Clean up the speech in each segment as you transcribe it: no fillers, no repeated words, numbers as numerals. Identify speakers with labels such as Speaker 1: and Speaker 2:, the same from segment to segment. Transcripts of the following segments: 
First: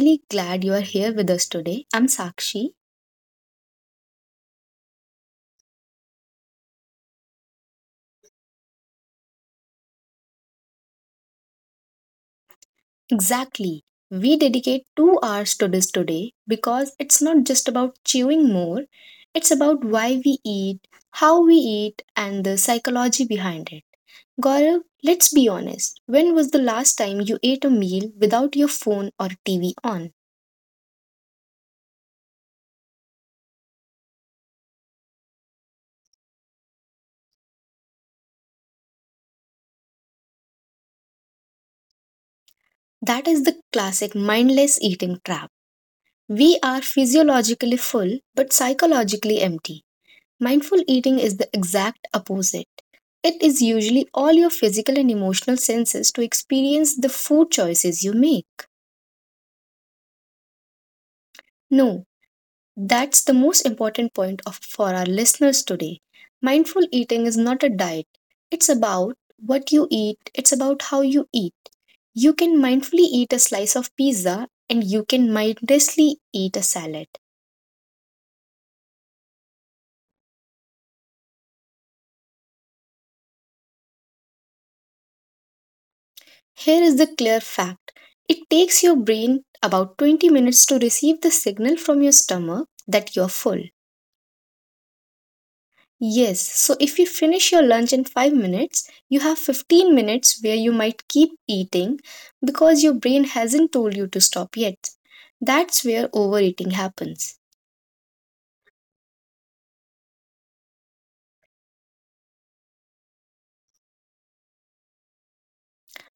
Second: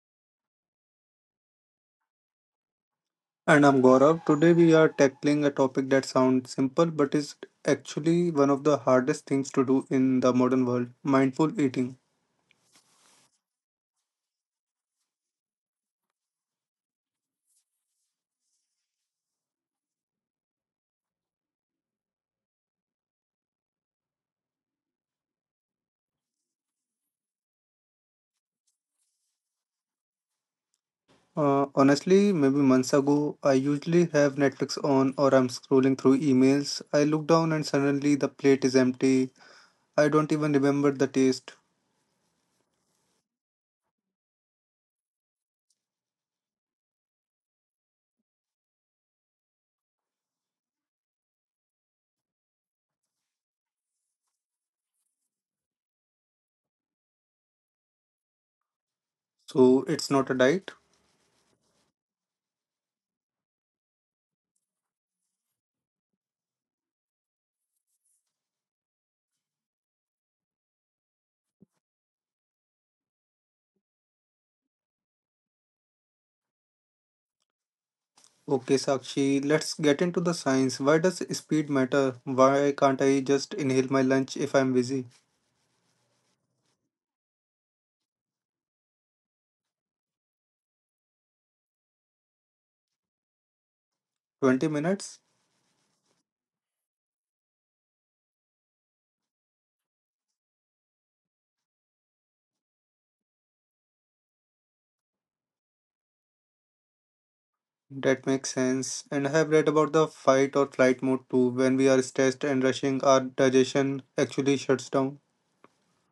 Speaker 1: really glad you are here with us today. I'm Sakshi.
Speaker 2: And I'm Gaurav. Today we are tackling a topic that sounds simple but is actually one of the hardest things to do in the modern world mindful eating.
Speaker 1: Exactly. We dedicate 2 hours to this today because it's not just about chewing more, it's about why we eat, how we eat, and the psychology behind it. Gaurav, let's be honest. When was the last time you ate a meal without your phone or TV on?
Speaker 2: Honestly, maybe months ago, I usually have Netflix on or I'm scrolling through emails. I look down and suddenly the plate is empty. I don't even remember the taste.
Speaker 1: That is the classic mindless eating trap. We are physiologically full but psychologically empty. Mindful eating is the exact opposite. It is usually all your physical and emotional senses to experience the food choices you make.
Speaker 2: So it's not a diet.
Speaker 1: No, that's the most important point for our listeners today. Mindful eating is not a diet, it's about what you eat, it's about how you eat. You can mindfully eat a slice of pizza and you can mindlessly eat a salad.
Speaker 2: Okay, Sakshi, let's get into the science. Why does speed matter? Why can't I just inhale my lunch if I'm busy?
Speaker 1: Here is the clear fact, it takes your brain about 20 minutes to receive the signal from your stomach that you're full.
Speaker 2: 20 minutes?
Speaker 1: Yes, so if you finish your lunch in 5 minutes, you have 15 minutes where you might keep eating because your brain hasn't told you to stop yet. That's where overeating happens.
Speaker 2: That makes sense. And I have read about the fight or flight mode too. When we are stressed and rushing, our digestion actually shuts down.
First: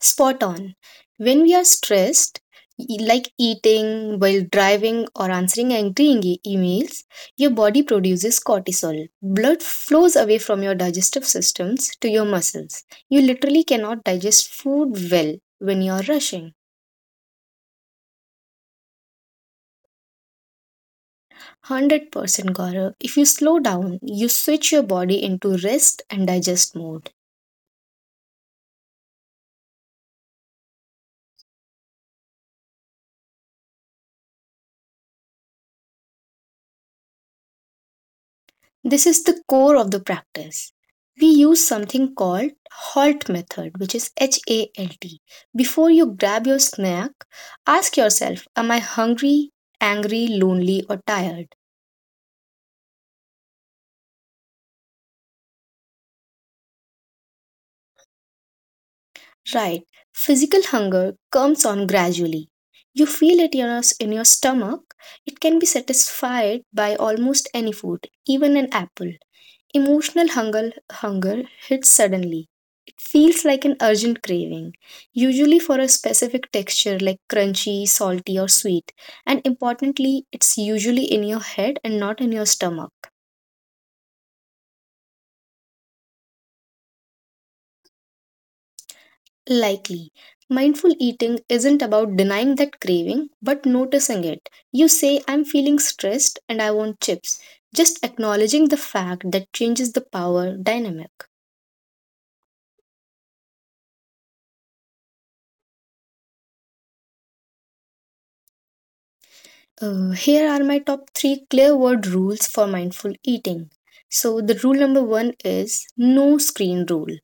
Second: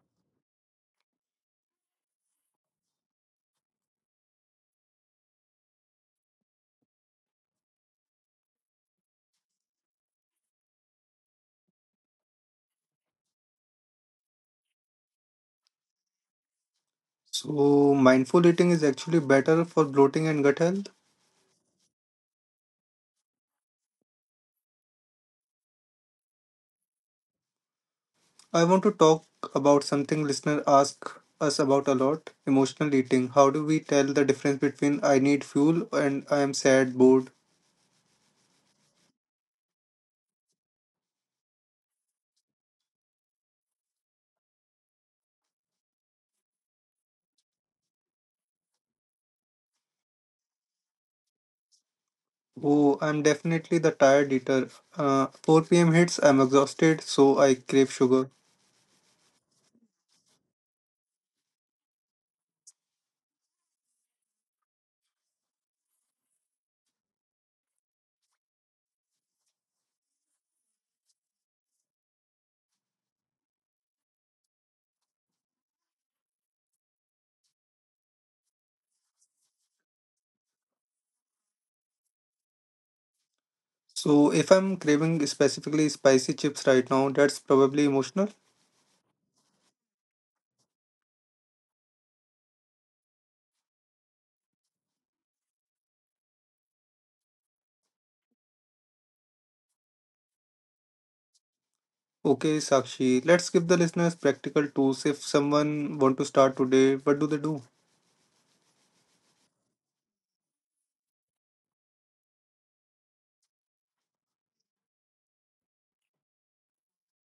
Speaker 1: Spot on. When we are stressed, like eating while driving or answering angry emails, your body produces cortisol. Blood flows away from your digestive systems to your muscles. You literally cannot digest food well when you are rushing.
Speaker 2: So, mindful eating is actually better for bloating and gut health.
Speaker 1: 100% Gaurav. If you slow down, you switch your body into rest and digest mode.
Speaker 2: I want to talk about something listener ask us about a lot emotional eating. How do we tell the difference between I need fuel and I am sad, bored?
Speaker 1: This is the core of the practice. We use something called HALT method, which is HALT. Before you grab your snack, ask yourself, am I hungry, angry, lonely, or tired?
Speaker 2: Oh, I'm definitely the tired eater. 4 p.m. hits, I'm exhausted, so I crave sugar.
Speaker 1: Right. Physical hunger comes on gradually. You feel it in your stomach. It can be satisfied by almost any food, even an apple. Emotional hunger hits suddenly. It feels like an urgent craving, usually for a specific texture like crunchy, salty, or sweet. And importantly, it's usually in your head and not in your stomach.
Speaker 2: So if I'm craving specifically spicy chips right now, that's probably emotional.
Speaker 1: Likely. Mindful eating isn't about denying that craving, but noticing it. You say, I'm feeling stressed and I want chips. Just acknowledging the fact that changes the power dynamic.
Speaker 2: Okay, Sakshi, let's give the listeners practical tools. If someone want to start today, what do they do?
Speaker 1: Here are my top three clear word rules for mindful eating. So, the rule number one is no screen rule.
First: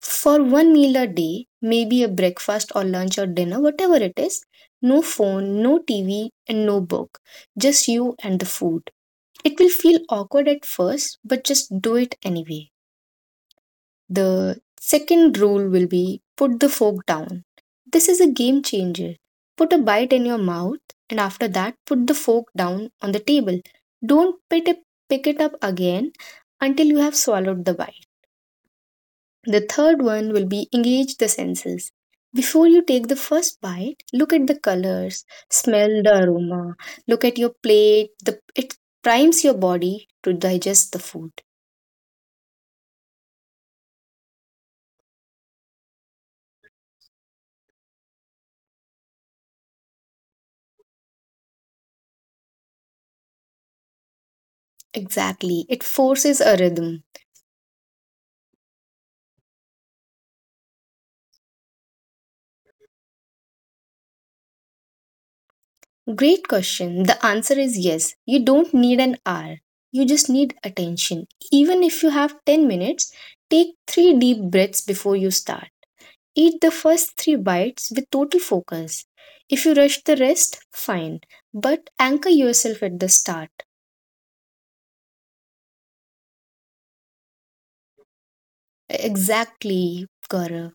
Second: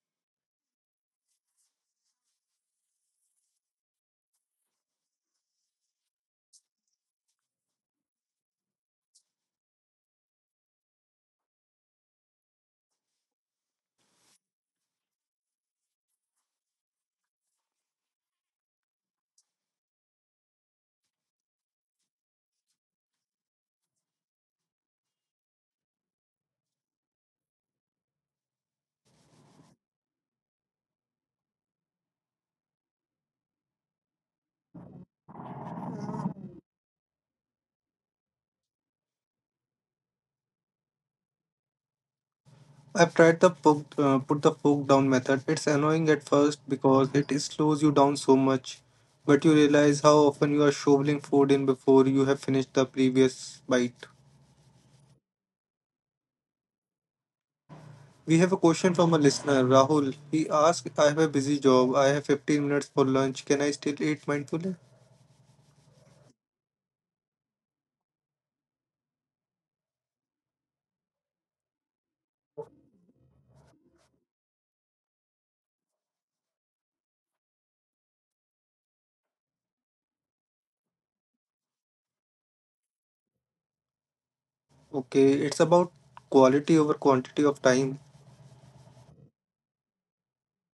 Speaker 1: For one meal a day, maybe a breakfast or lunch or dinner, whatever it is, no phone, no TV, and no book, just you and the food. It will feel awkward at first, but just do it anyway. The second rule will be, put the fork down. This is a game changer. Put a bite in your mouth, and after that, put the fork down on the table. Don't pick it up again until you have swallowed the bite. The third one will be engage the senses. Before you take the first bite, look at the colors, smell the aroma, look at your plate. It primes your body to digest the food.
Speaker 2: I've tried the fork, put the fork down method. It's annoying at first because it slows you down so much, but you realize how often you are shoveling food in before you have finished the previous bite.
Speaker 1: Exactly. It forces a rhythm.
Speaker 2: We have a question from a listener, Rahul. He asked, I have a busy job. I have 15 minutes for lunch. Can I still eat mindfully?
Speaker 1: Great question. The answer is yes. You don't need an hour. You just need attention. Even if you have 10 minutes, take three deep breaths before you start. Eat the first three bites with total focus. If you rush the rest, fine. But anchor yourself at the start.
Speaker 2: Okay, it's about quality over quantity of time.
Speaker 1: Exactly, Gaurav.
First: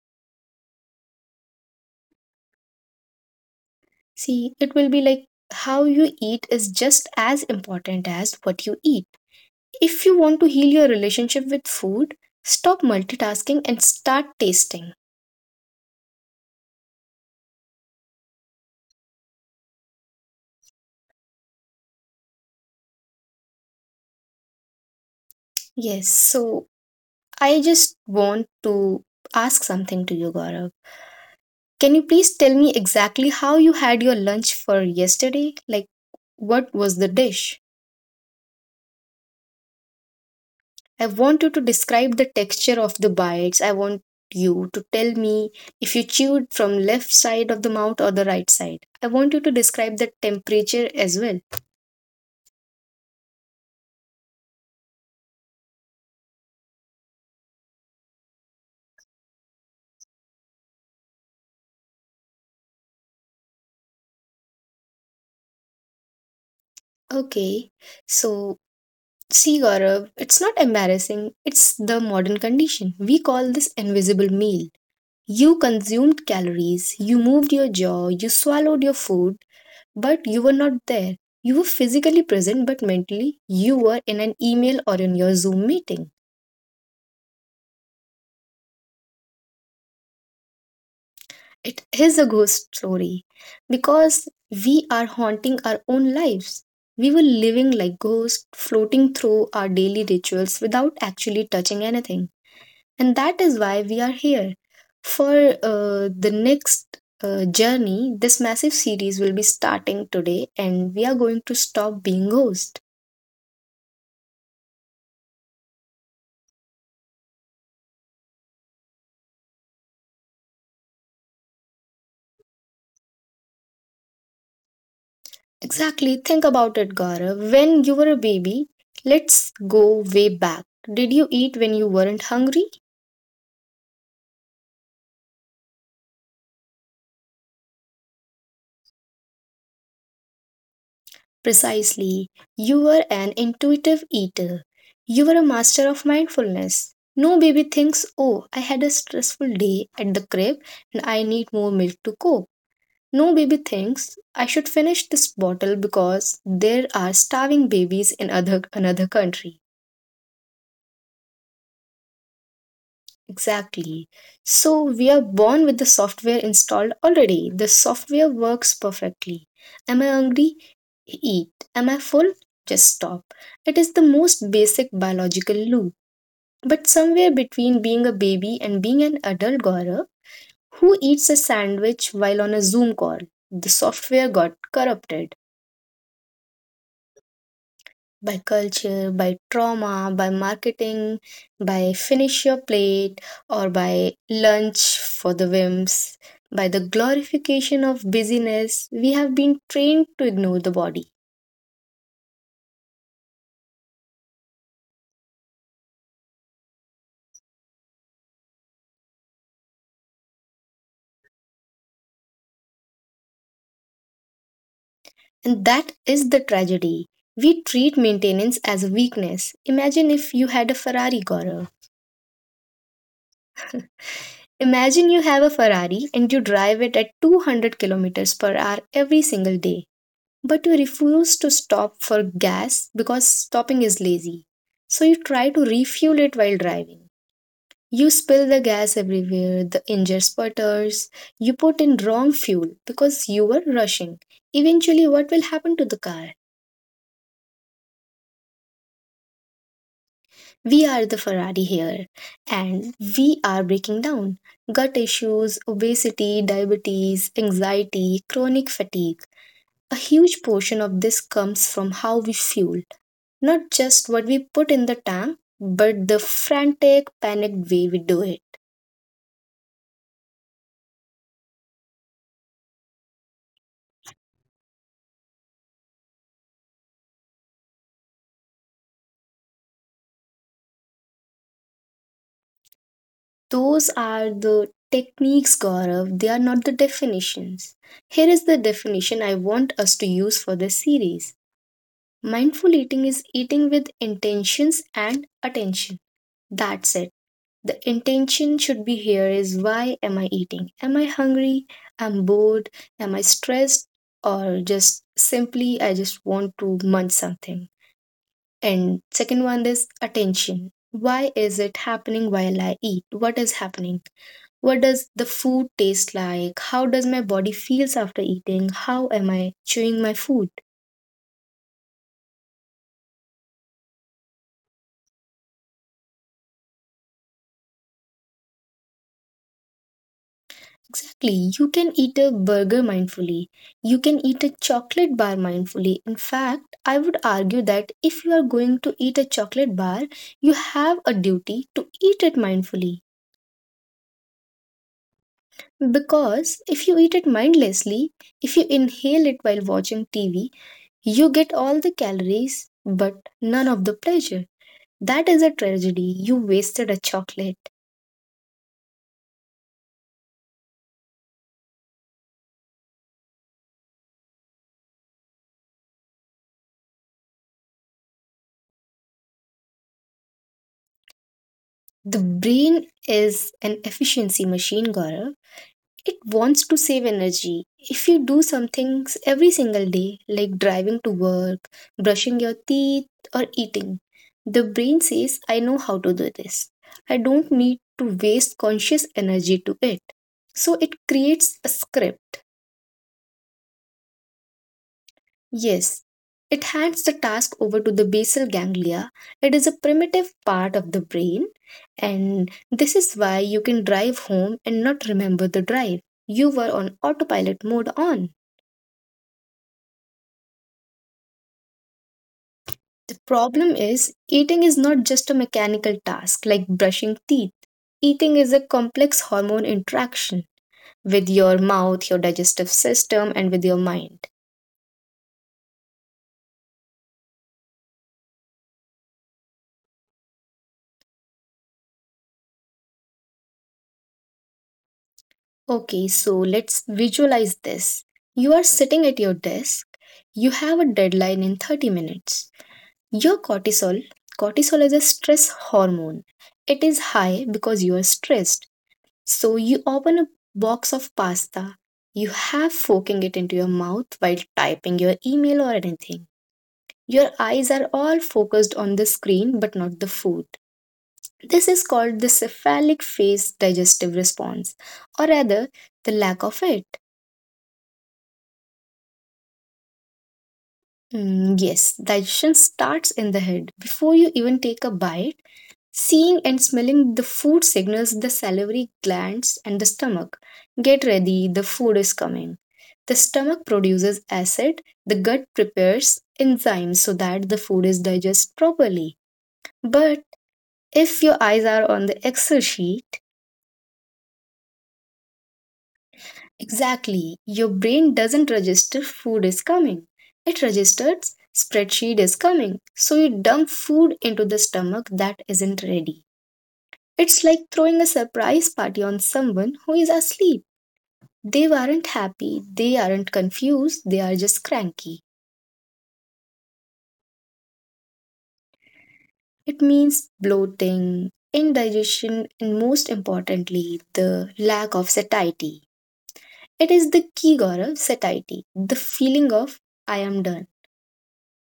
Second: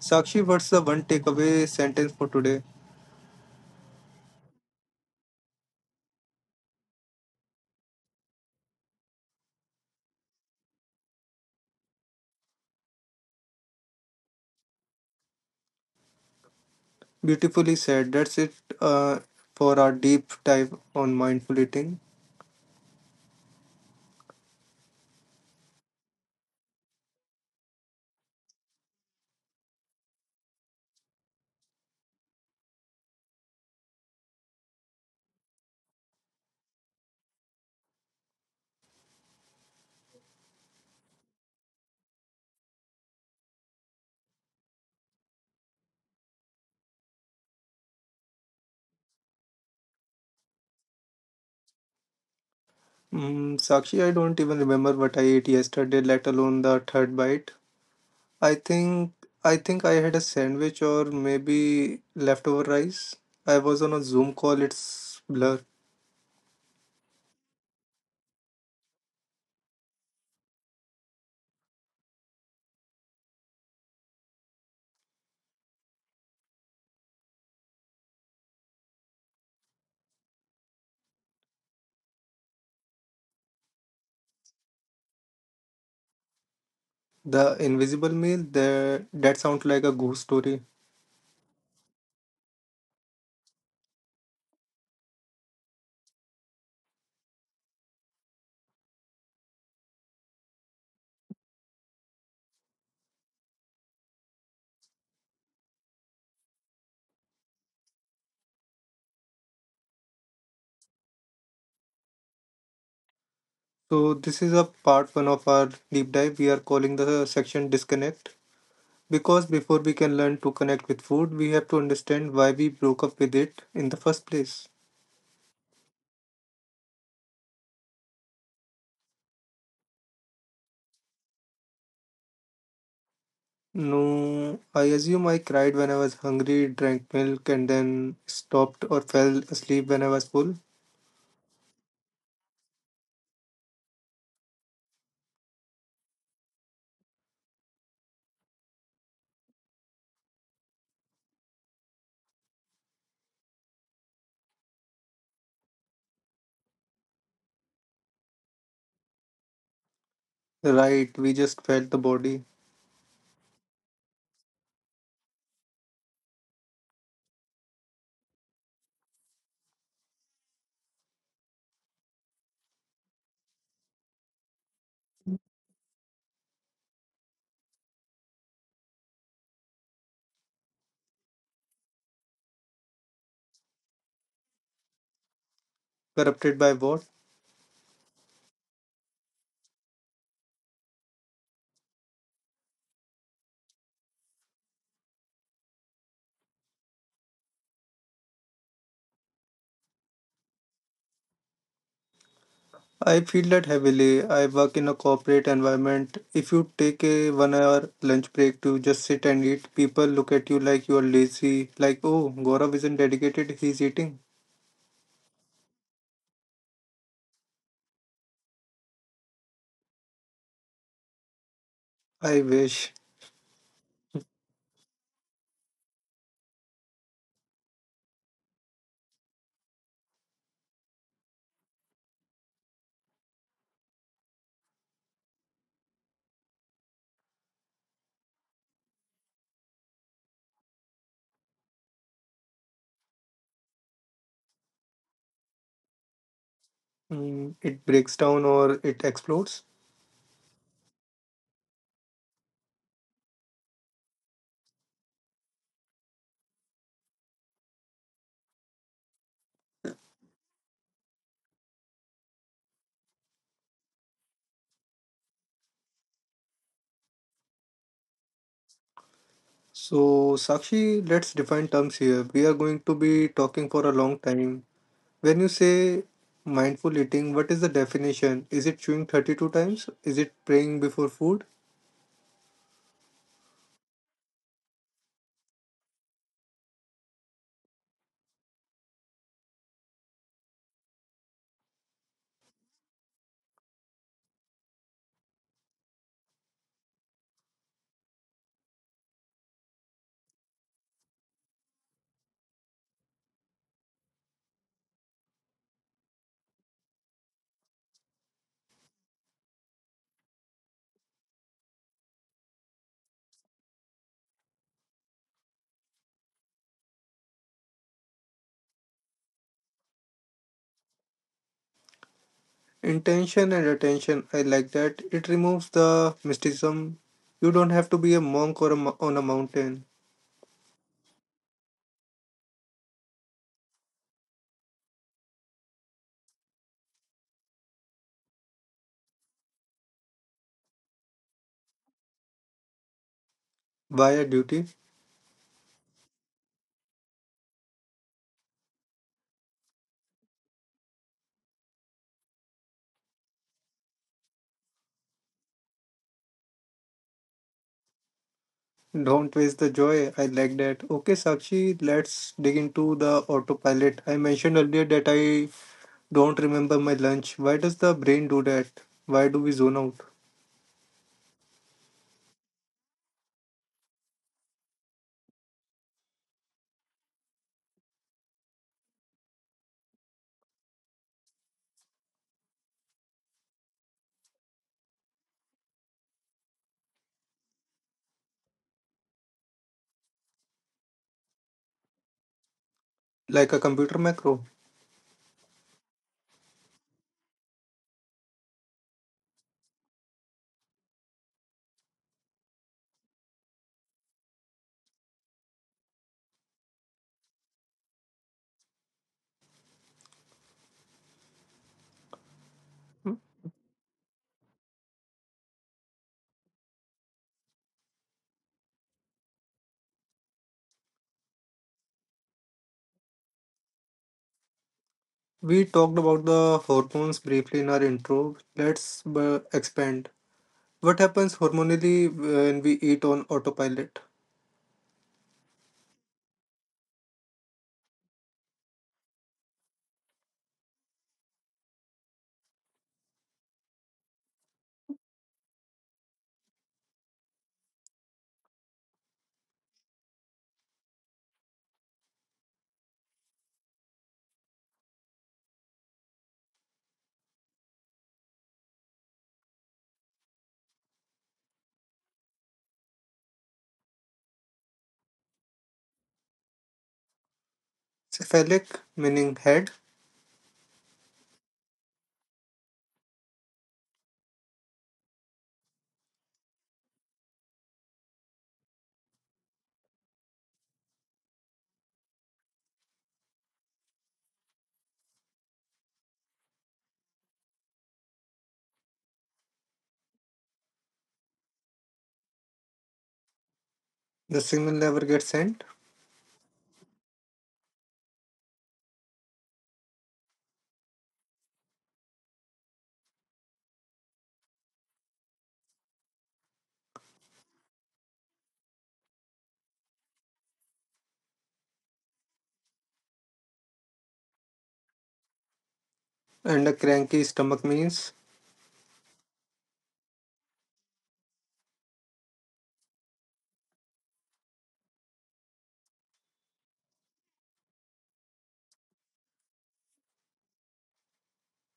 Speaker 2: Sakshi, what's the one takeaway sentence for today?
Speaker 1: See, it will be like, how you eat is just as important as what you eat. If you want to heal your relationship with food, stop multitasking and start tasting.
Speaker 2: Beautifully said. That's it uh, for our deep dive on mindful eating.
Speaker 1: Yes, so I just want to ask something to you, Gaurav. Can you please tell me exactly how you had your lunch for yesterday? Like, what was the dish? I want you to describe the texture of the bites. I want you to tell me if you chewed from left side of the mouth or the right side. I want you to describe the temperature as well.
Speaker 2: Mm, Sakshi, I don't even remember what I ate yesterday, let alone the third bite. I think I think I had a sandwich or maybe leftover rice. I was on a Zoom call. It's blur.
Speaker 1: Okay, so see, Gaurav, it's not embarrassing. It's the modern condition. We call this invisible meal. You consumed calories, you moved your jaw, you swallowed your food, but you were not there. You were physically present, but mentally, you were in an email or in your Zoom meeting.
Speaker 2: The invisible meal. The That sounds like a ghost story.
Speaker 1: It is a ghost story because we are haunting our own lives. We were living like ghosts, floating through our daily rituals without actually touching anything. And that is why we are here. For the next journey, this massive series will be starting today, and we are going to stop being ghosts.
Speaker 2: So this is a part one of our deep dive. We are calling the section disconnect because before we can learn to connect with food, we have to understand why we broke up with it in the first place.
Speaker 1: Exactly. Think about it, Gaurav. When you were a baby, let's go way back. Did you eat when you weren't hungry?
Speaker 2: No, I assume I cried when I was hungry, drank milk, and then stopped or fell asleep when I was full.
Speaker 1: Precisely. You were an intuitive eater. You were a master of mindfulness. No baby thinks, oh, I had a stressful day at the crib and I need more milk to cope. No baby thinks I should finish this bottle because there are starving babies in other another country.
Speaker 2: Right, we just felt the body.
Speaker 1: Exactly. So we are born with the software installed already. The software works perfectly. Am I hungry? Eat. Am I full? Just stop. It is the most basic biological loop. But somewhere between being a baby and being an adult Gaurav, who eats a sandwich while on a Zoom call, the software got corrupted.
Speaker 2: Corrupted by what?
Speaker 1: By culture, by trauma, by marketing, by finish your plate, or by lunch for the whims, by the glorification of busyness, we have been trained to ignore the body.
Speaker 2: I feel that heavily. I work in a corporate environment. If you take a 1 hour lunch break to just sit and eat, people look at you like you're lazy, like, oh, Gaurav isn't dedicated, he's eating.
Speaker 1: And that is the tragedy. We treat maintenance as a weakness. Imagine if you had a Ferrari, Gaurav.
Speaker 2: I wish.
Speaker 1: Imagine you have a Ferrari and you drive it at 200 kilometers per hour every single day, but you refuse to stop for gas because stopping is lazy. So you try to refuel it while driving. You spill the gas everywhere, the engine sputters, you put in wrong fuel because you were rushing. Eventually, what will happen to the car?
Speaker 2: Mm, it breaks down or it explodes.
Speaker 1: We are the Ferrari here and we are breaking down. Gut issues, obesity, diabetes, anxiety, chronic fatigue. A huge portion of this comes from how we fuel, not just what we put in the tank, but the frantic, panicked way we do it.
Speaker 2: So, Sakshi, let's define terms here. We are going to be talking for a long time. When you say mindful eating, what is the definition? Is it chewing 32 times? Is it praying before food?
Speaker 1: Those are the techniques, Gaurav, they are not the definitions. Here is the definition I want us to use for this series. Mindful eating is eating with intentions and attention. That's it. The intention should be here is, why am I eating? Am I hungry? I'm bored? Am I stressed? Or just simply I just want to munch something? And second one is attention. Why is it happening while I eat? What is happening? What does the food taste like? How does my body feels after eating? How am I chewing my food?
Speaker 2: Intention and attention, I like that. It removes the mysticism. You don't have to be a monk or a, on a mountain.
Speaker 1: Exactly. You can eat a burger mindfully. You can eat a chocolate bar mindfully. In fact, I would argue that if you are going to eat a chocolate bar, you have a duty to eat it mindfully.
Speaker 2: Why a duty?
Speaker 1: Because if you eat it mindlessly, if you inhale it while watching TV, you get all the calories but none of the pleasure. That is a tragedy. You wasted a chocolate.
Speaker 2: Don't waste the joy. I like that. Okay, Sakshi, let's dig into the autopilot. I mentioned earlier that I don't remember my lunch. Why does the brain do that? Why do we zone out?
Speaker 1: The brain is an efficiency machine, Gaurav. It wants to save energy. If you do some things every single day, like driving to work, brushing your teeth, or eating, the brain says, I know how to do this. I don't need to waste conscious energy to it. So it creates a script.
Speaker 2: Like a computer macro.
Speaker 1: Yes, it hands the task over to the basal ganglia. It is a primitive part of the brain, and this is why you can drive home and not remember the drive. You were on autopilot mode on. The problem is, eating is not just a mechanical task like brushing teeth. Eating is a complex hormone interaction with your mouth, your digestive system, and with your mind.
Speaker 2: We talked about the hormones briefly in our intro. Let's expand. What happens hormonally when we eat on autopilot?
Speaker 1: Okay, so let's visualize this. You are sitting at your desk. You have a deadline in 30 minutes. Your cortisol, cortisol is a stress hormone. It is high because you are stressed. So you open a box of pasta, you have forking it into your mouth while typing your email or anything. Your eyes are all focused on the screen but not the food. This is called the cephalic phase digestive response, or rather, the lack of it.
Speaker 2: Cephalic meaning head,
Speaker 1: Mm, yes, digestion starts in the head. Before you even take a bite, seeing and smelling the food signals the salivary glands and the stomach. Get ready, the food is coming. The stomach produces acid, the gut prepares enzymes so that the food is digested properly. But if your eyes are on the Excel sheet,
Speaker 2: the signal never gets sent,
Speaker 1: exactly, your brain doesn't register food is coming. It registers spreadsheet is coming. So you dump food into the stomach that isn't ready. It's like throwing a surprise party on someone who is asleep. They aren't happy, they aren't confused, they are just cranky.
Speaker 2: and a cranky stomach means
Speaker 1: It means bloating, indigestion, and most importantly, the lack of satiety. It is the key Gaurav, satiety, the feeling of I am done.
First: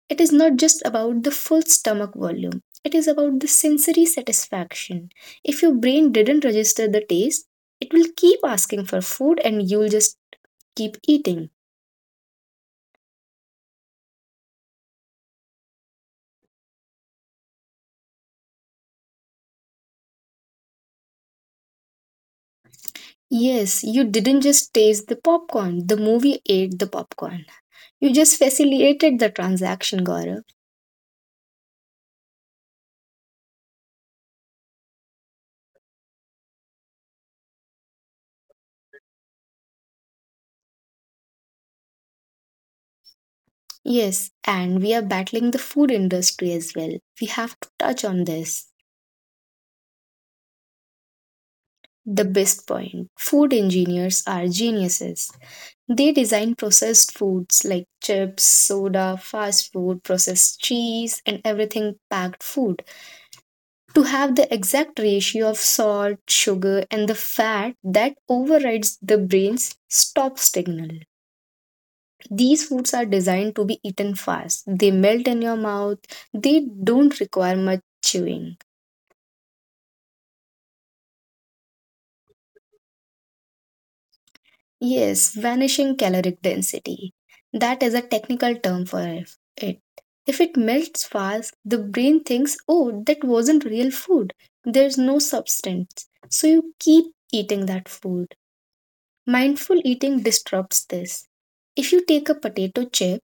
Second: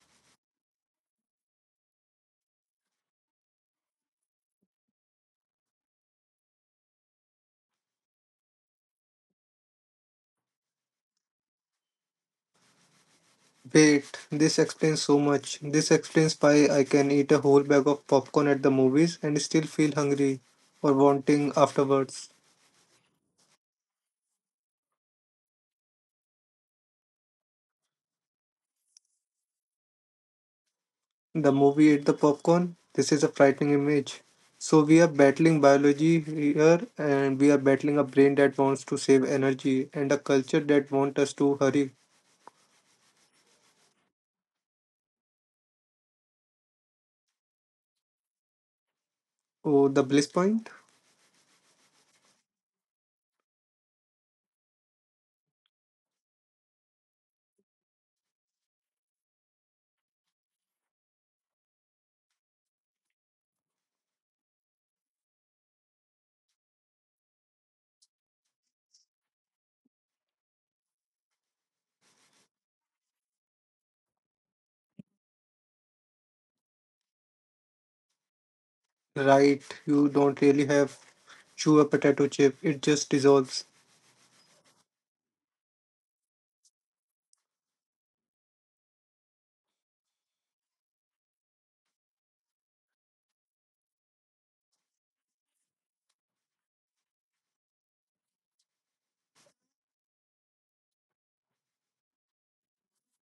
Speaker 1: It is not just about the full stomach volume, it is about the sensory satisfaction. If your brain didn't register the taste, it will keep asking for food and you'll just keep eating.
Speaker 2: wait, this explains so much. This explains why I can eat a whole bag of popcorn at the movies and still feel hungry or wanting afterwards.
Speaker 1: Yes, you didn't just taste the popcorn, the movie ate the popcorn. You just facilitated the transaction, Gaurav.
Speaker 2: The movie ate the popcorn. This is a frightening image. So we are battling biology here and we are battling a brain that wants to save energy and a culture that wants us to hurry.
Speaker 1: Yes, and we are battling the food industry as well. We have to touch on this.
Speaker 2: Oh, the bliss point?
Speaker 1: The best point food engineers are geniuses. They design processed foods like chips, soda, fast food, processed cheese, and everything packed food to have the exact ratio of salt, sugar, and the fat that overrides the brain's stop signal. These foods are designed to be eaten fast. They melt in your mouth. They don't require much chewing.
Speaker 2: Right, you don't really have chew a potato chip, it just dissolves.
Speaker 1: Yes, vanishing caloric density. That is a technical term for it. If it melts fast, the brain thinks, oh, that wasn't real food. There's no substance. So you keep eating that food. Mindful eating disrupts this. If you take a potato chip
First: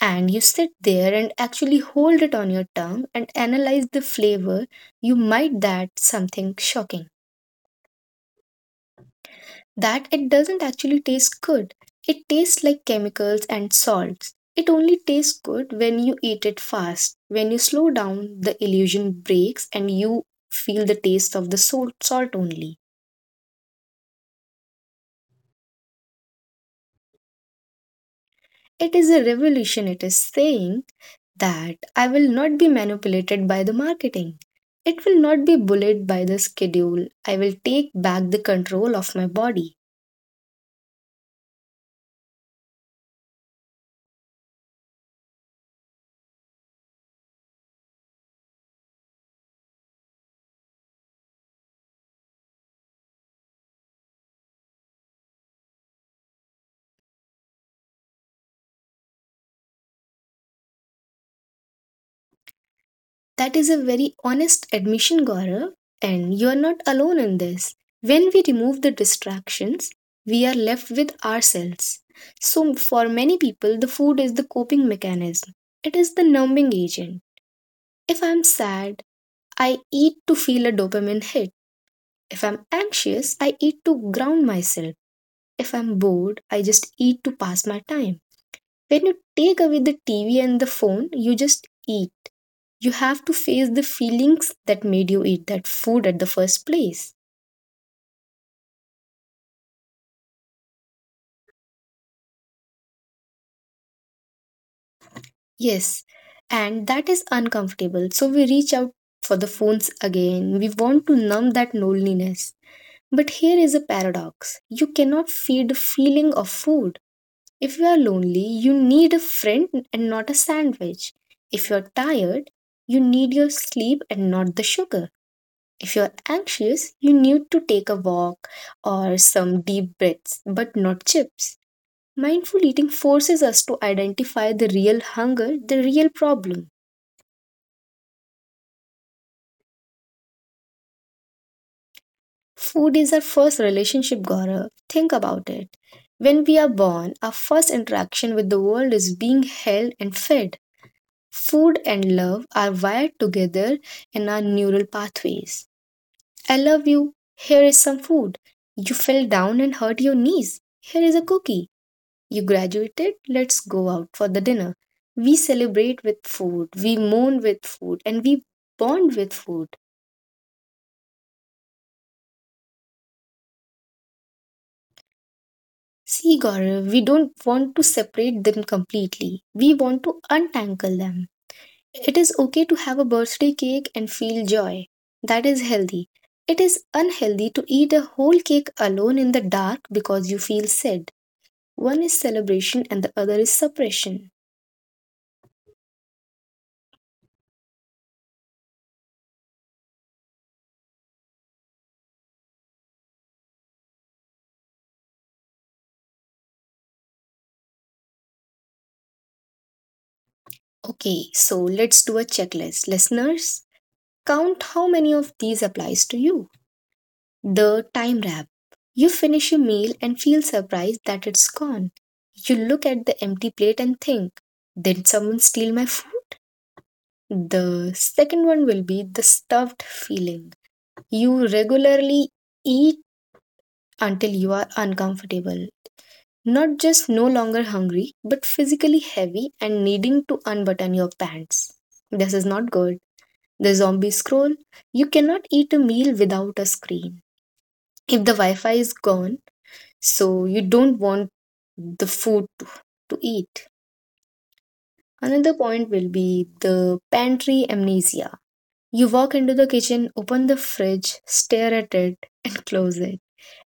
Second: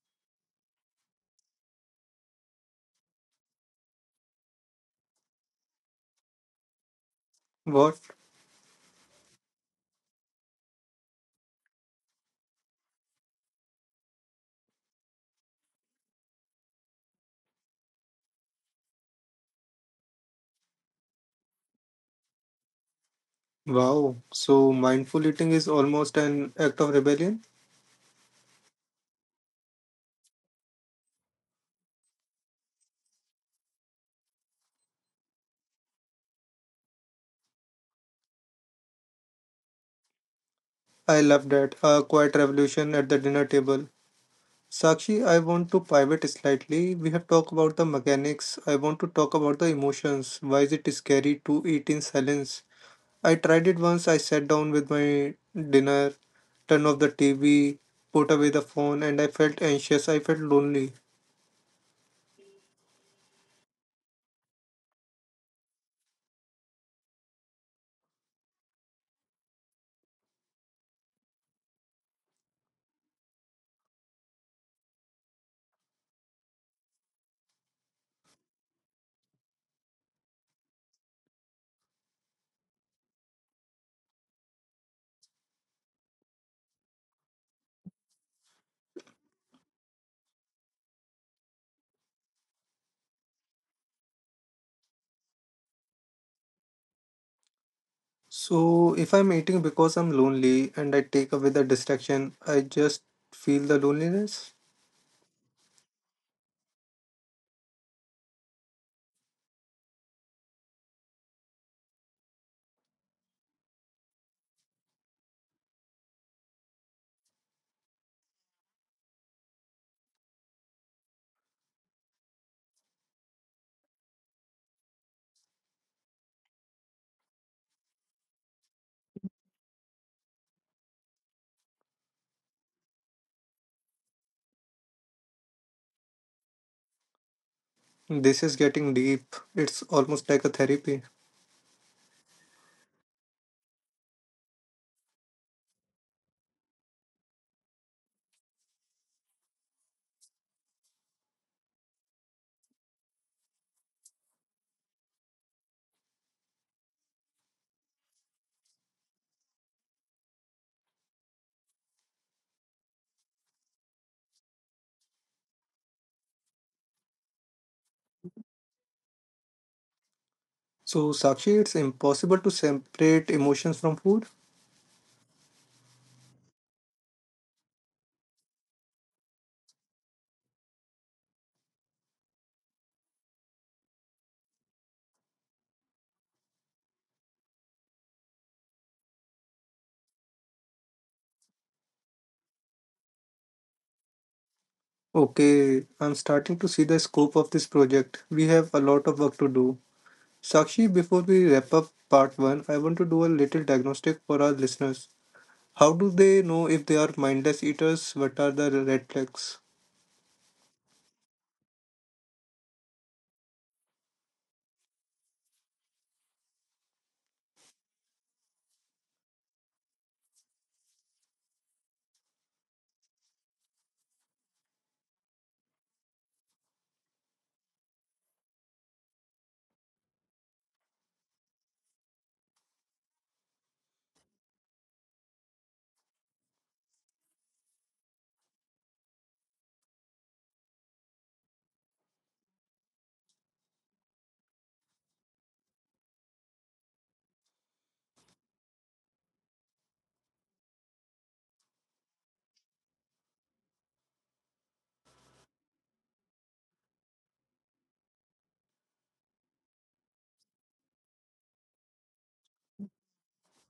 Speaker 1: and you sit there and actually hold it on your tongue and analyze the flavor, you might that something shocking.
Speaker 2: What?
Speaker 1: That it doesn't actually taste good. It tastes like chemicals and salts. It only tastes good when you eat it fast. When you slow down, the illusion breaks and you feel the taste of the salt, salt only.
Speaker 2: Wow. So mindful eating is almost an act of rebellion?
Speaker 1: It is a revolution. It is saying that I will not be manipulated by the marketing. It will not be bullied by the schedule. I will take back the control of my body.
Speaker 2: I love that. A quiet revolution at the dinner table. Sakshi, I want to pivot slightly. We have talked about the mechanics. I want to talk about the emotions. Why is it scary to eat in silence? I tried it once. I sat down with my dinner, turned off the TV, put away the phone, and I felt anxious. I felt lonely.
Speaker 1: That is a very honest admission, Gaurav, and you are not alone in this. When we remove the distractions, we are left with ourselves. So, for many people, the food is the coping mechanism, it is the numbing agent. If I'm sad, I eat to feel a dopamine hit. If I'm anxious, I eat to ground myself. If I'm bored, I just eat to pass my time. When you take away the TV and the phone, you just eat. You have to face the feelings that made you eat that food at the first place.
Speaker 2: So, if I'm eating because I'm lonely and I take away the distraction, I just feel the loneliness.
Speaker 1: Yes, and that is uncomfortable. So we reach out for the phones again. We want to numb that loneliness. But here is a paradox: you cannot feed the feeling of food. If you are lonely, you need a friend and not a sandwich. If you're tired, you need your sleep and not the sugar. If you're anxious, you need to take a walk or some deep breaths, but not chips. Mindful eating forces us to identify the real hunger, the real problem.
Speaker 2: This is getting deep. It's almost like a therapy.
Speaker 1: Food is our first relationship, Gaurav. Think about it. When we are born, our first interaction with the world is being held and fed. Food and love are wired together in our neural pathways. I love you. Here is some food. You fell down and hurt your knees. Here is a cookie. You graduated. Let's go out for the dinner. We celebrate with food, we mourn with food, and we bond with food.
Speaker 2: So, Sakshi, it's impossible to separate emotions from food.
Speaker 1: See, Gaurav, we don't want to separate them completely. We want to untangle them. It is okay to have a birthday cake and feel joy. That is healthy. It is unhealthy to eat a whole cake alone in the dark because you feel sad. One is celebration and the other is suppression.
Speaker 2: Okay, I'm starting to see the scope of this project. We have a lot of work to do. Sakshi, before we wrap up part one, I want to do a little diagnostic for our listeners. How do they know if they are mindless eaters? What are the red flags?
Speaker 1: Okay, so let's do a checklist. Listeners, count how many of these applies to you. The time wrap. You finish a meal and feel surprised that it's gone. You look at the empty plate and think, did someone steal my food? The second one will be the stuffed feeling. You regularly eat until you are uncomfortable. Not just no longer hungry, but physically heavy and needing to unbutton your pants. This is not good. The zombie scroll. You cannot eat a meal without a screen. If the Wi Fi is gone, so you don't want the food to eat. Another point will be the pantry amnesia. You walk into the kitchen, open the fridge, stare at it, and close it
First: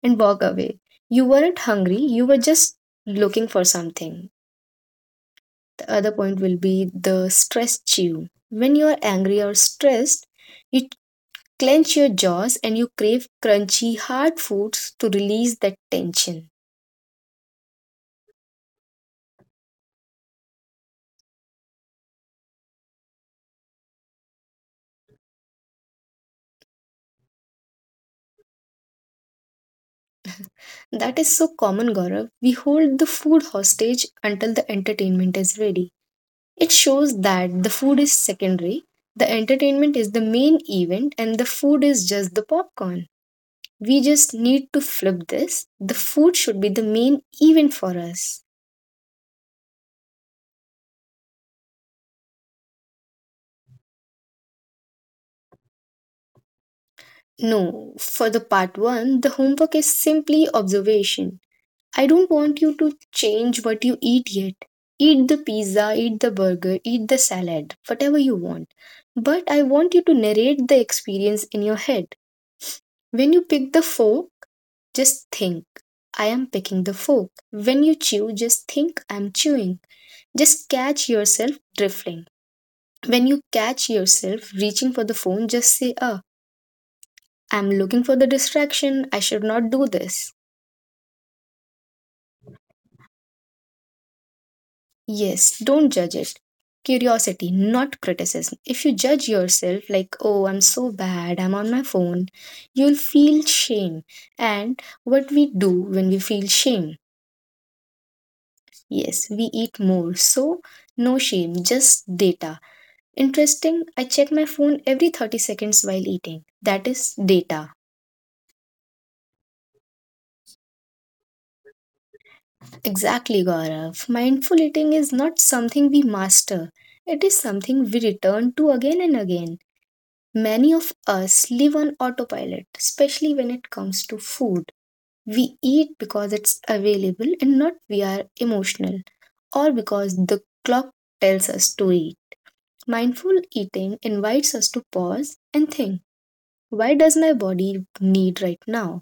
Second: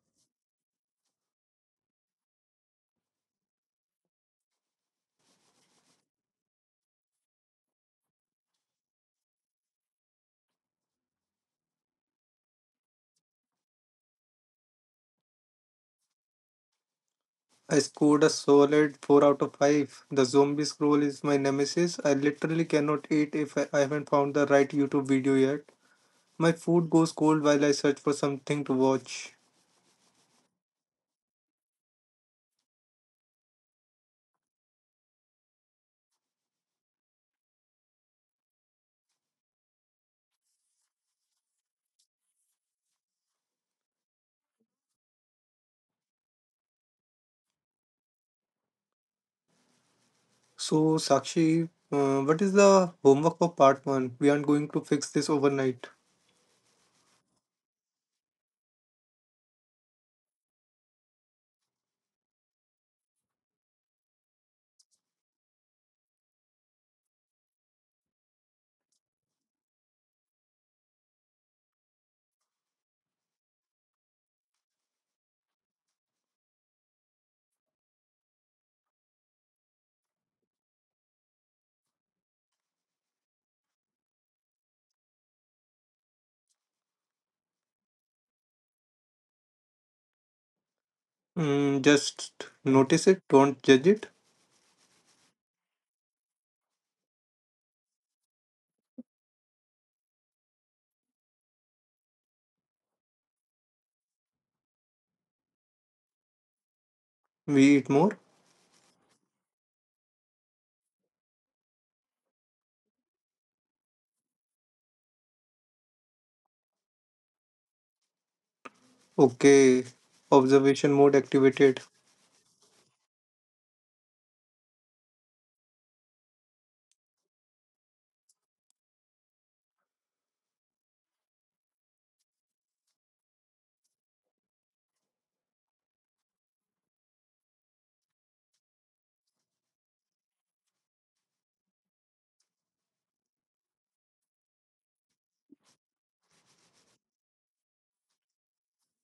Speaker 1: and walk away. You weren't hungry, you were just looking for something. The other point will be the stress chew. When you are angry or stressed, you clench your jaws and you crave crunchy, hard foods to release that tension.
Speaker 2: I scored a solid 4 out of 5. The zombie scroll is my nemesis. I literally cannot eat if I haven't found the right YouTube video yet. My food goes cold while I search for something to watch.
Speaker 1: That is so common, Gaurav. We hold the food hostage until the entertainment is ready. It shows that the food is secondary, the entertainment is the main event, and the food is just the popcorn. We just need to flip this. The food should be the main event for us.
Speaker 2: So, Sakshi, what is the homework for part 1? We aren't going to fix this overnight.
Speaker 1: No, for the part one, the homework is simply observation. I don't want you to change what you eat yet. Eat the pizza, eat the burger, eat the salad, whatever you want. But I want you to narrate the experience in your head. When you pick the fork, just think, I am picking the fork. When you chew, just think, I'm chewing. Just catch yourself drifting. When you catch yourself reaching for the phone, just say, ah, I'm looking for the distraction. I should not do this.
Speaker 2: Mm, just notice it, don't judge it.
Speaker 1: Yes, don't judge it. Curiosity, not criticism. If you judge yourself like, oh, I'm so bad, I'm on my phone, you'll feel shame. And what we do when we feel shame?
Speaker 2: We eat more.
Speaker 1: Yes, we eat more. So, no shame, just data. Interesting, I check my phone every 30 seconds while eating. That is data.
Speaker 2: Okay, observation mode activated.
Speaker 1: Exactly, Gaurav. Mindful eating is not something we master, it is something we return to again and again. Many of us live on autopilot, especially when it comes to food. We eat because it's available and not we are emotional or because the clock tells us to eat. Mindful eating invites us to pause and think, why does my body need right now?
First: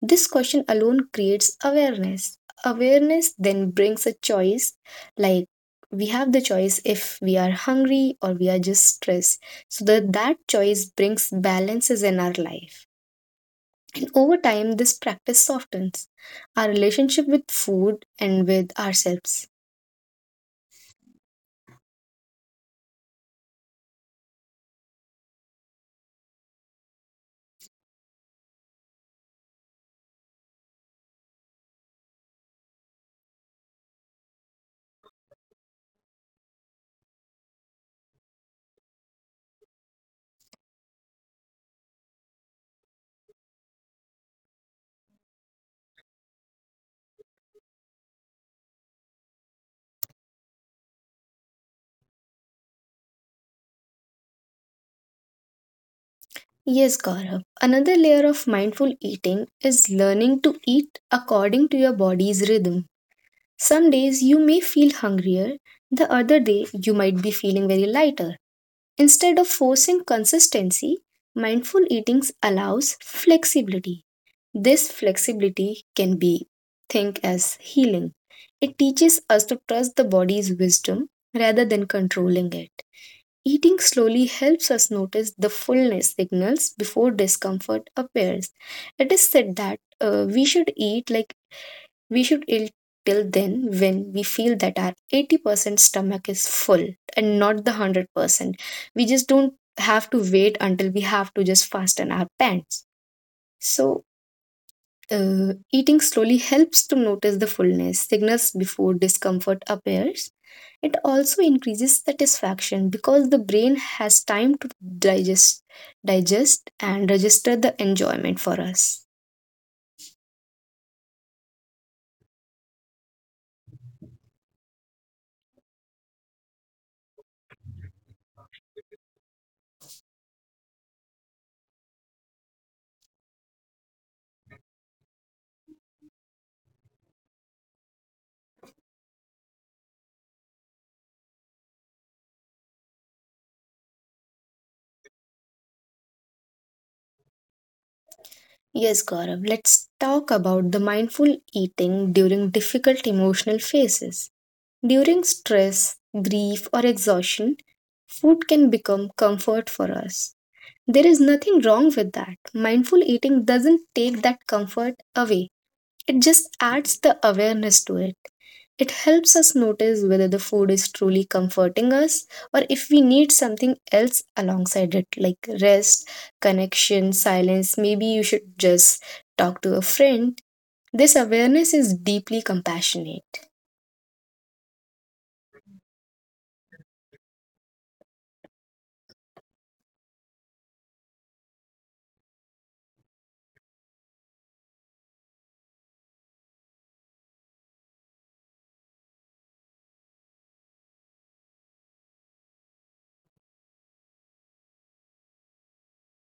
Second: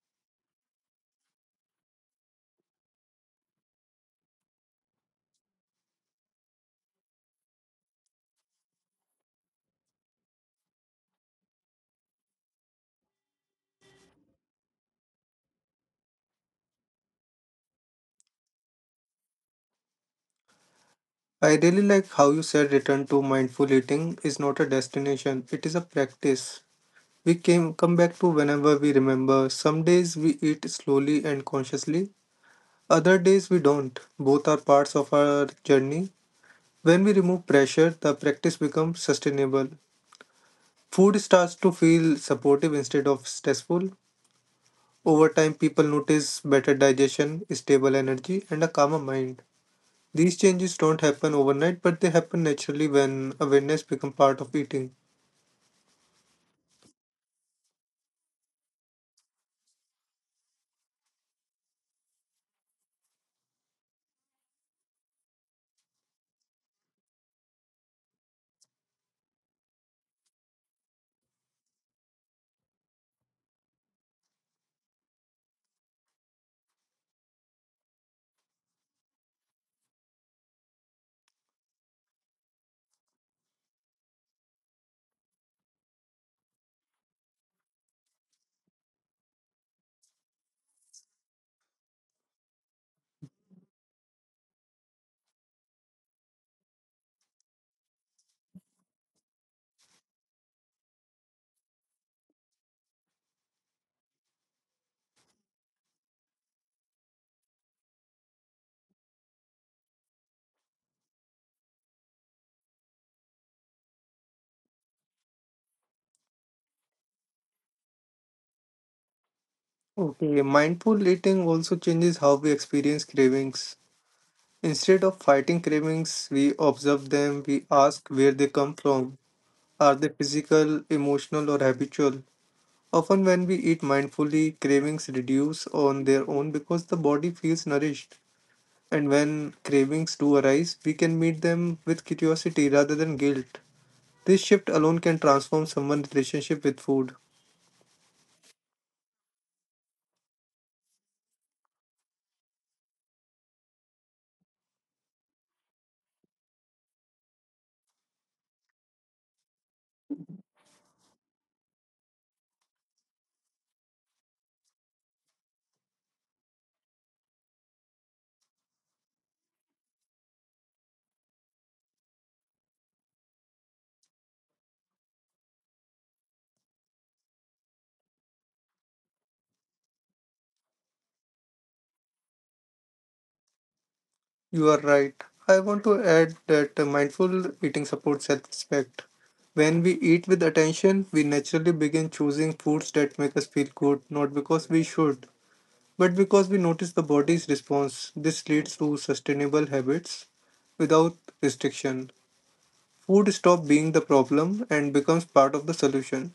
Speaker 1: This question alone creates awareness. Awareness then brings a choice, like we have the choice if we are hungry or we are just stressed. So that choice brings balances in our life. And over time, this practice softens our relationship with food and with ourselves.
Speaker 2: I really like how you said return to mindful eating is not a destination, it is a practice. We came come back to whenever we remember. Some days we eat slowly and consciously, other days we don't. Both are parts of our journey. When we remove pressure, the practice becomes sustainable. Food starts to feel supportive instead of stressful. Over time, people notice better digestion, stable energy, and a calmer mind. These changes don't happen overnight, but they happen naturally when awareness becomes part of eating.
Speaker 1: Yes, Gaurav. Another layer of mindful eating is learning to eat according to your body's rhythm. Some days you may feel hungrier, the other day you might be feeling very lighter. Instead of forcing consistency, mindful eating allows flexibility. This flexibility can be think as healing. It teaches us to trust the body's wisdom rather than controlling it. Eating slowly helps us notice the fullness signals before discomfort appears. It is said that we should eat like we should eat till then when we feel that our 80% stomach is full and not the 100%. We just don't have to wait until we have to just fasten our pants. So, eating slowly helps to notice the fullness signals before discomfort appears. It also increases satisfaction because the brain has time to digest, digest and register the enjoyment for us.
Speaker 2: Okay, mindful eating also changes how we experience cravings. Instead of fighting cravings, we observe them, we ask where they come from. Are they physical, emotional, or habitual? Often, when we eat mindfully, cravings reduce on their own because the body feels nourished. And when cravings do arise, we can meet them with curiosity rather than guilt. This shift alone can transform someone's relationship with food.
Speaker 1: Yes, Gaurav, let's talk about the mindful eating during difficult emotional phases. During stress, grief, or exhaustion, food can become comfort for us. There is nothing wrong with that. Mindful eating doesn't take that comfort away. It just adds the awareness to it. It helps us notice whether the food is truly comforting us or if we need something else alongside it, like rest, connection, silence. Maybe you should just talk to a friend. This awareness is deeply compassionate.
Speaker 2: You are right. I want to add that mindful eating supports self-respect. When we eat with attention, we naturally begin choosing foods that make us feel good, not because we should, but because we notice the body's response. This leads to sustainable habits without restriction. Food stops being the problem and becomes part of the solution.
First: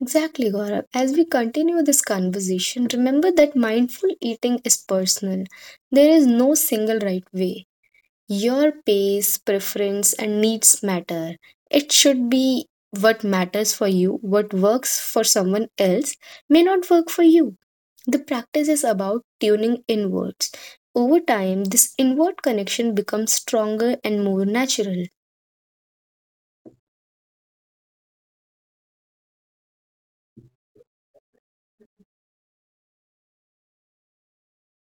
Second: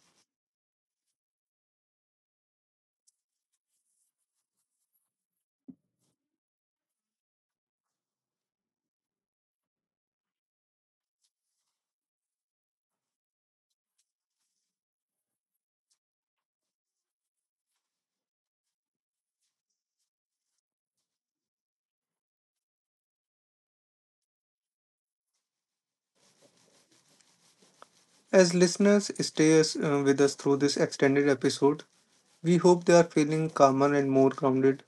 Speaker 1: Exactly, Gaurav. As we continue this conversation, remember that mindful eating is personal. There is no single right way. Your pace, preference, and needs matter. It should be what matters for you; what works for someone else may not work for you. The practice is about tuning inwards. Over time, this inward connection becomes stronger and more natural.
Speaker 2: As listeners stay us, with us through this extended episode, we hope they are feeling calmer and more grounded.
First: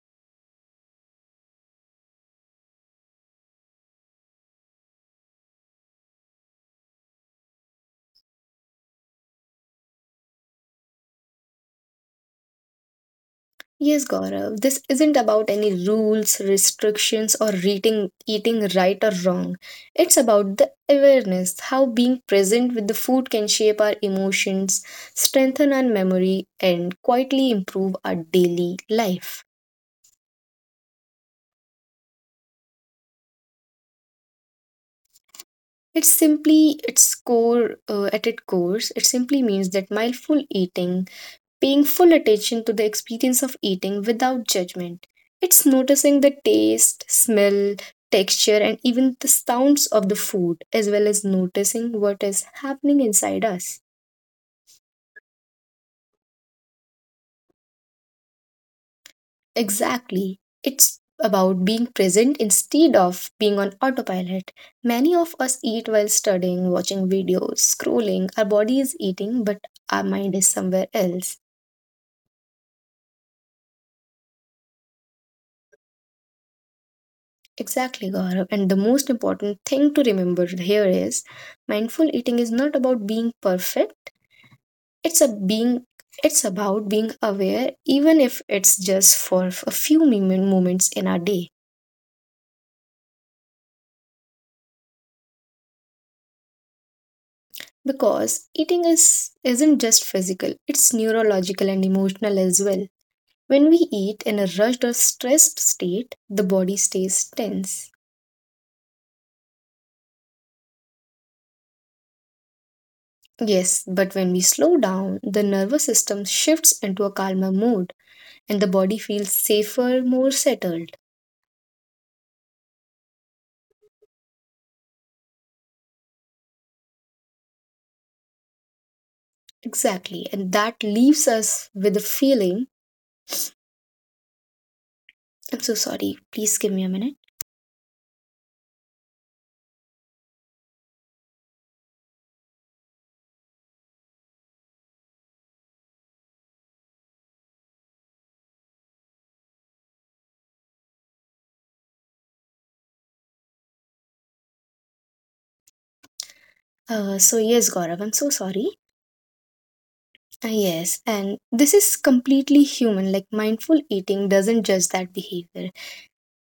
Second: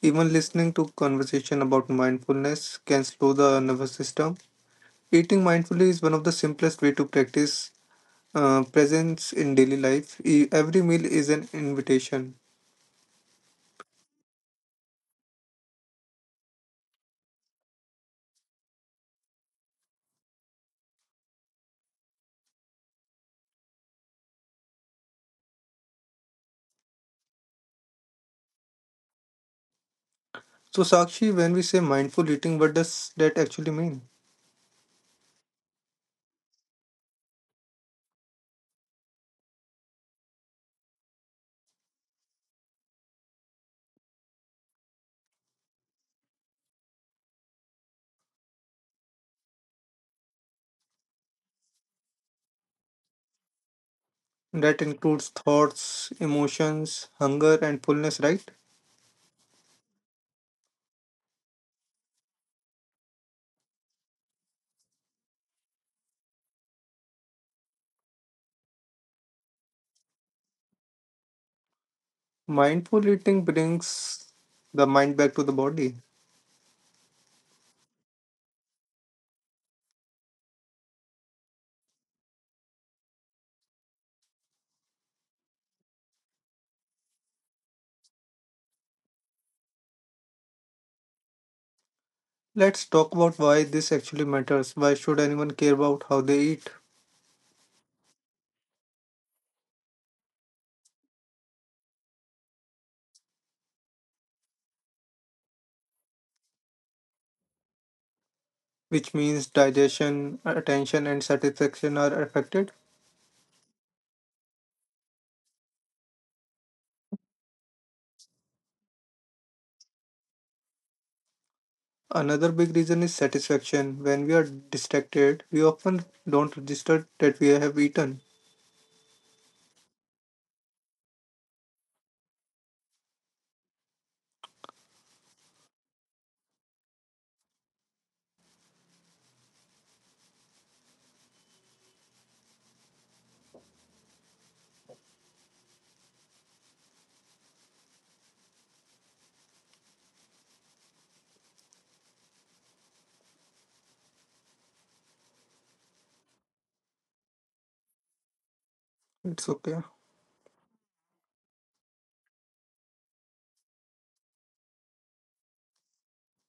Speaker 2: Even listening to conversation about mindfulness can slow the nervous system. Eating mindfully is one of the simplest way to practice presence in daily life. Every meal is an invitation.
Speaker 1: Yes, Gaurav, this isn't about any rules, restrictions, or eating right or wrong. It's about the awareness, how being present with the food can shape our emotions, strengthen our memory, and quietly improve our daily life.
Speaker 2: So Sakshi, when we say mindful eating, what does that actually mean?
Speaker 1: It's simply its core, at its core, it simply means that mindful eating, paying full attention to the experience of eating without judgment. It's noticing the taste, smell, texture and even the sounds of the food as well as noticing what is happening inside us.
Speaker 2: That includes thoughts, emotions, hunger, and fullness, right?
Speaker 1: Exactly. It's about being present instead of being on autopilot. Many of us eat while studying, watching videos, scrolling. Our body is eating, but our mind is somewhere else.
Speaker 2: Mindful eating brings the mind back to the body.
Speaker 1: Exactly, Gaurav. And the most important thing to remember here is mindful eating is not about being perfect. It's a being it's about being aware even if it's just for a few moments in our day.
Speaker 2: Let's talk about why this actually matters. Why should anyone care about how they eat?
Speaker 1: Because eating is isn't just physical, it's neurological and emotional as well. When we eat in a rushed or stressed state, the body stays tense.
Speaker 2: Which means digestion, attention, and satisfaction are affected.
Speaker 1: Yes, but when we slow down, the nervous system shifts into a calmer mode and the body feels safer, more settled.
Speaker 2: Another big reason is satisfaction. When we are distracted, we often don't register that we have eaten.
Speaker 1: Exactly. And that leaves us with a feeling. I'm so sorry. Please give me a minute. So yes, Gaurav, I'm so sorry.
Speaker 2: It's okay.
Speaker 1: Yes, and this is completely human. Like, mindful eating doesn't judge that behavior.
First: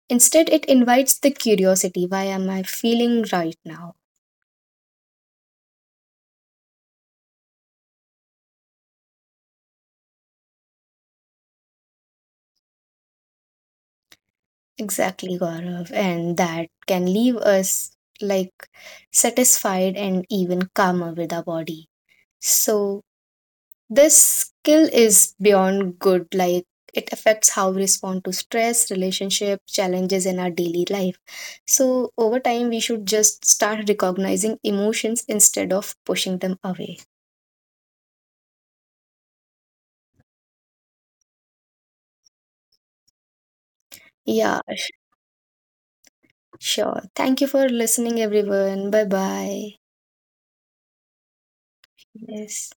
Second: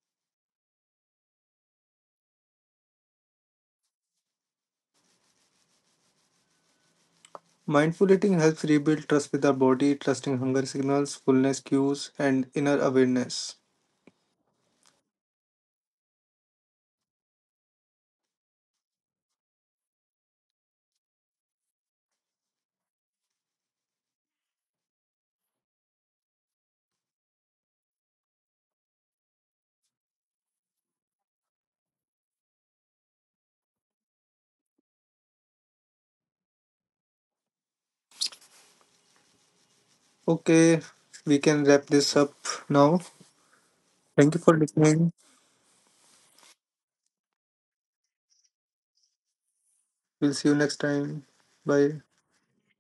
Speaker 1: Instead, it invites the curiosity, why am I feeling right now?
Speaker 2: Mindful eating helps rebuild trust with our body, trusting hunger signals, fullness cues, and inner awareness.
Speaker 1: Exactly, Gaurav. And that can leave us like satisfied and even calmer with our body. So, this skill is beyond good, like it affects how we respond to stress, relationship, challenges in our daily life. So over time, we should just start recognizing emotions instead of pushing them away.
Speaker 2: Okay, we can wrap this up now. Thank you for
Speaker 1: Yeah,
Speaker 2: listening.
Speaker 1: sure. Thank you for listening, everyone. Bye bye.
Speaker 2: We'll see you next time. Bye.
Speaker 1: Yes.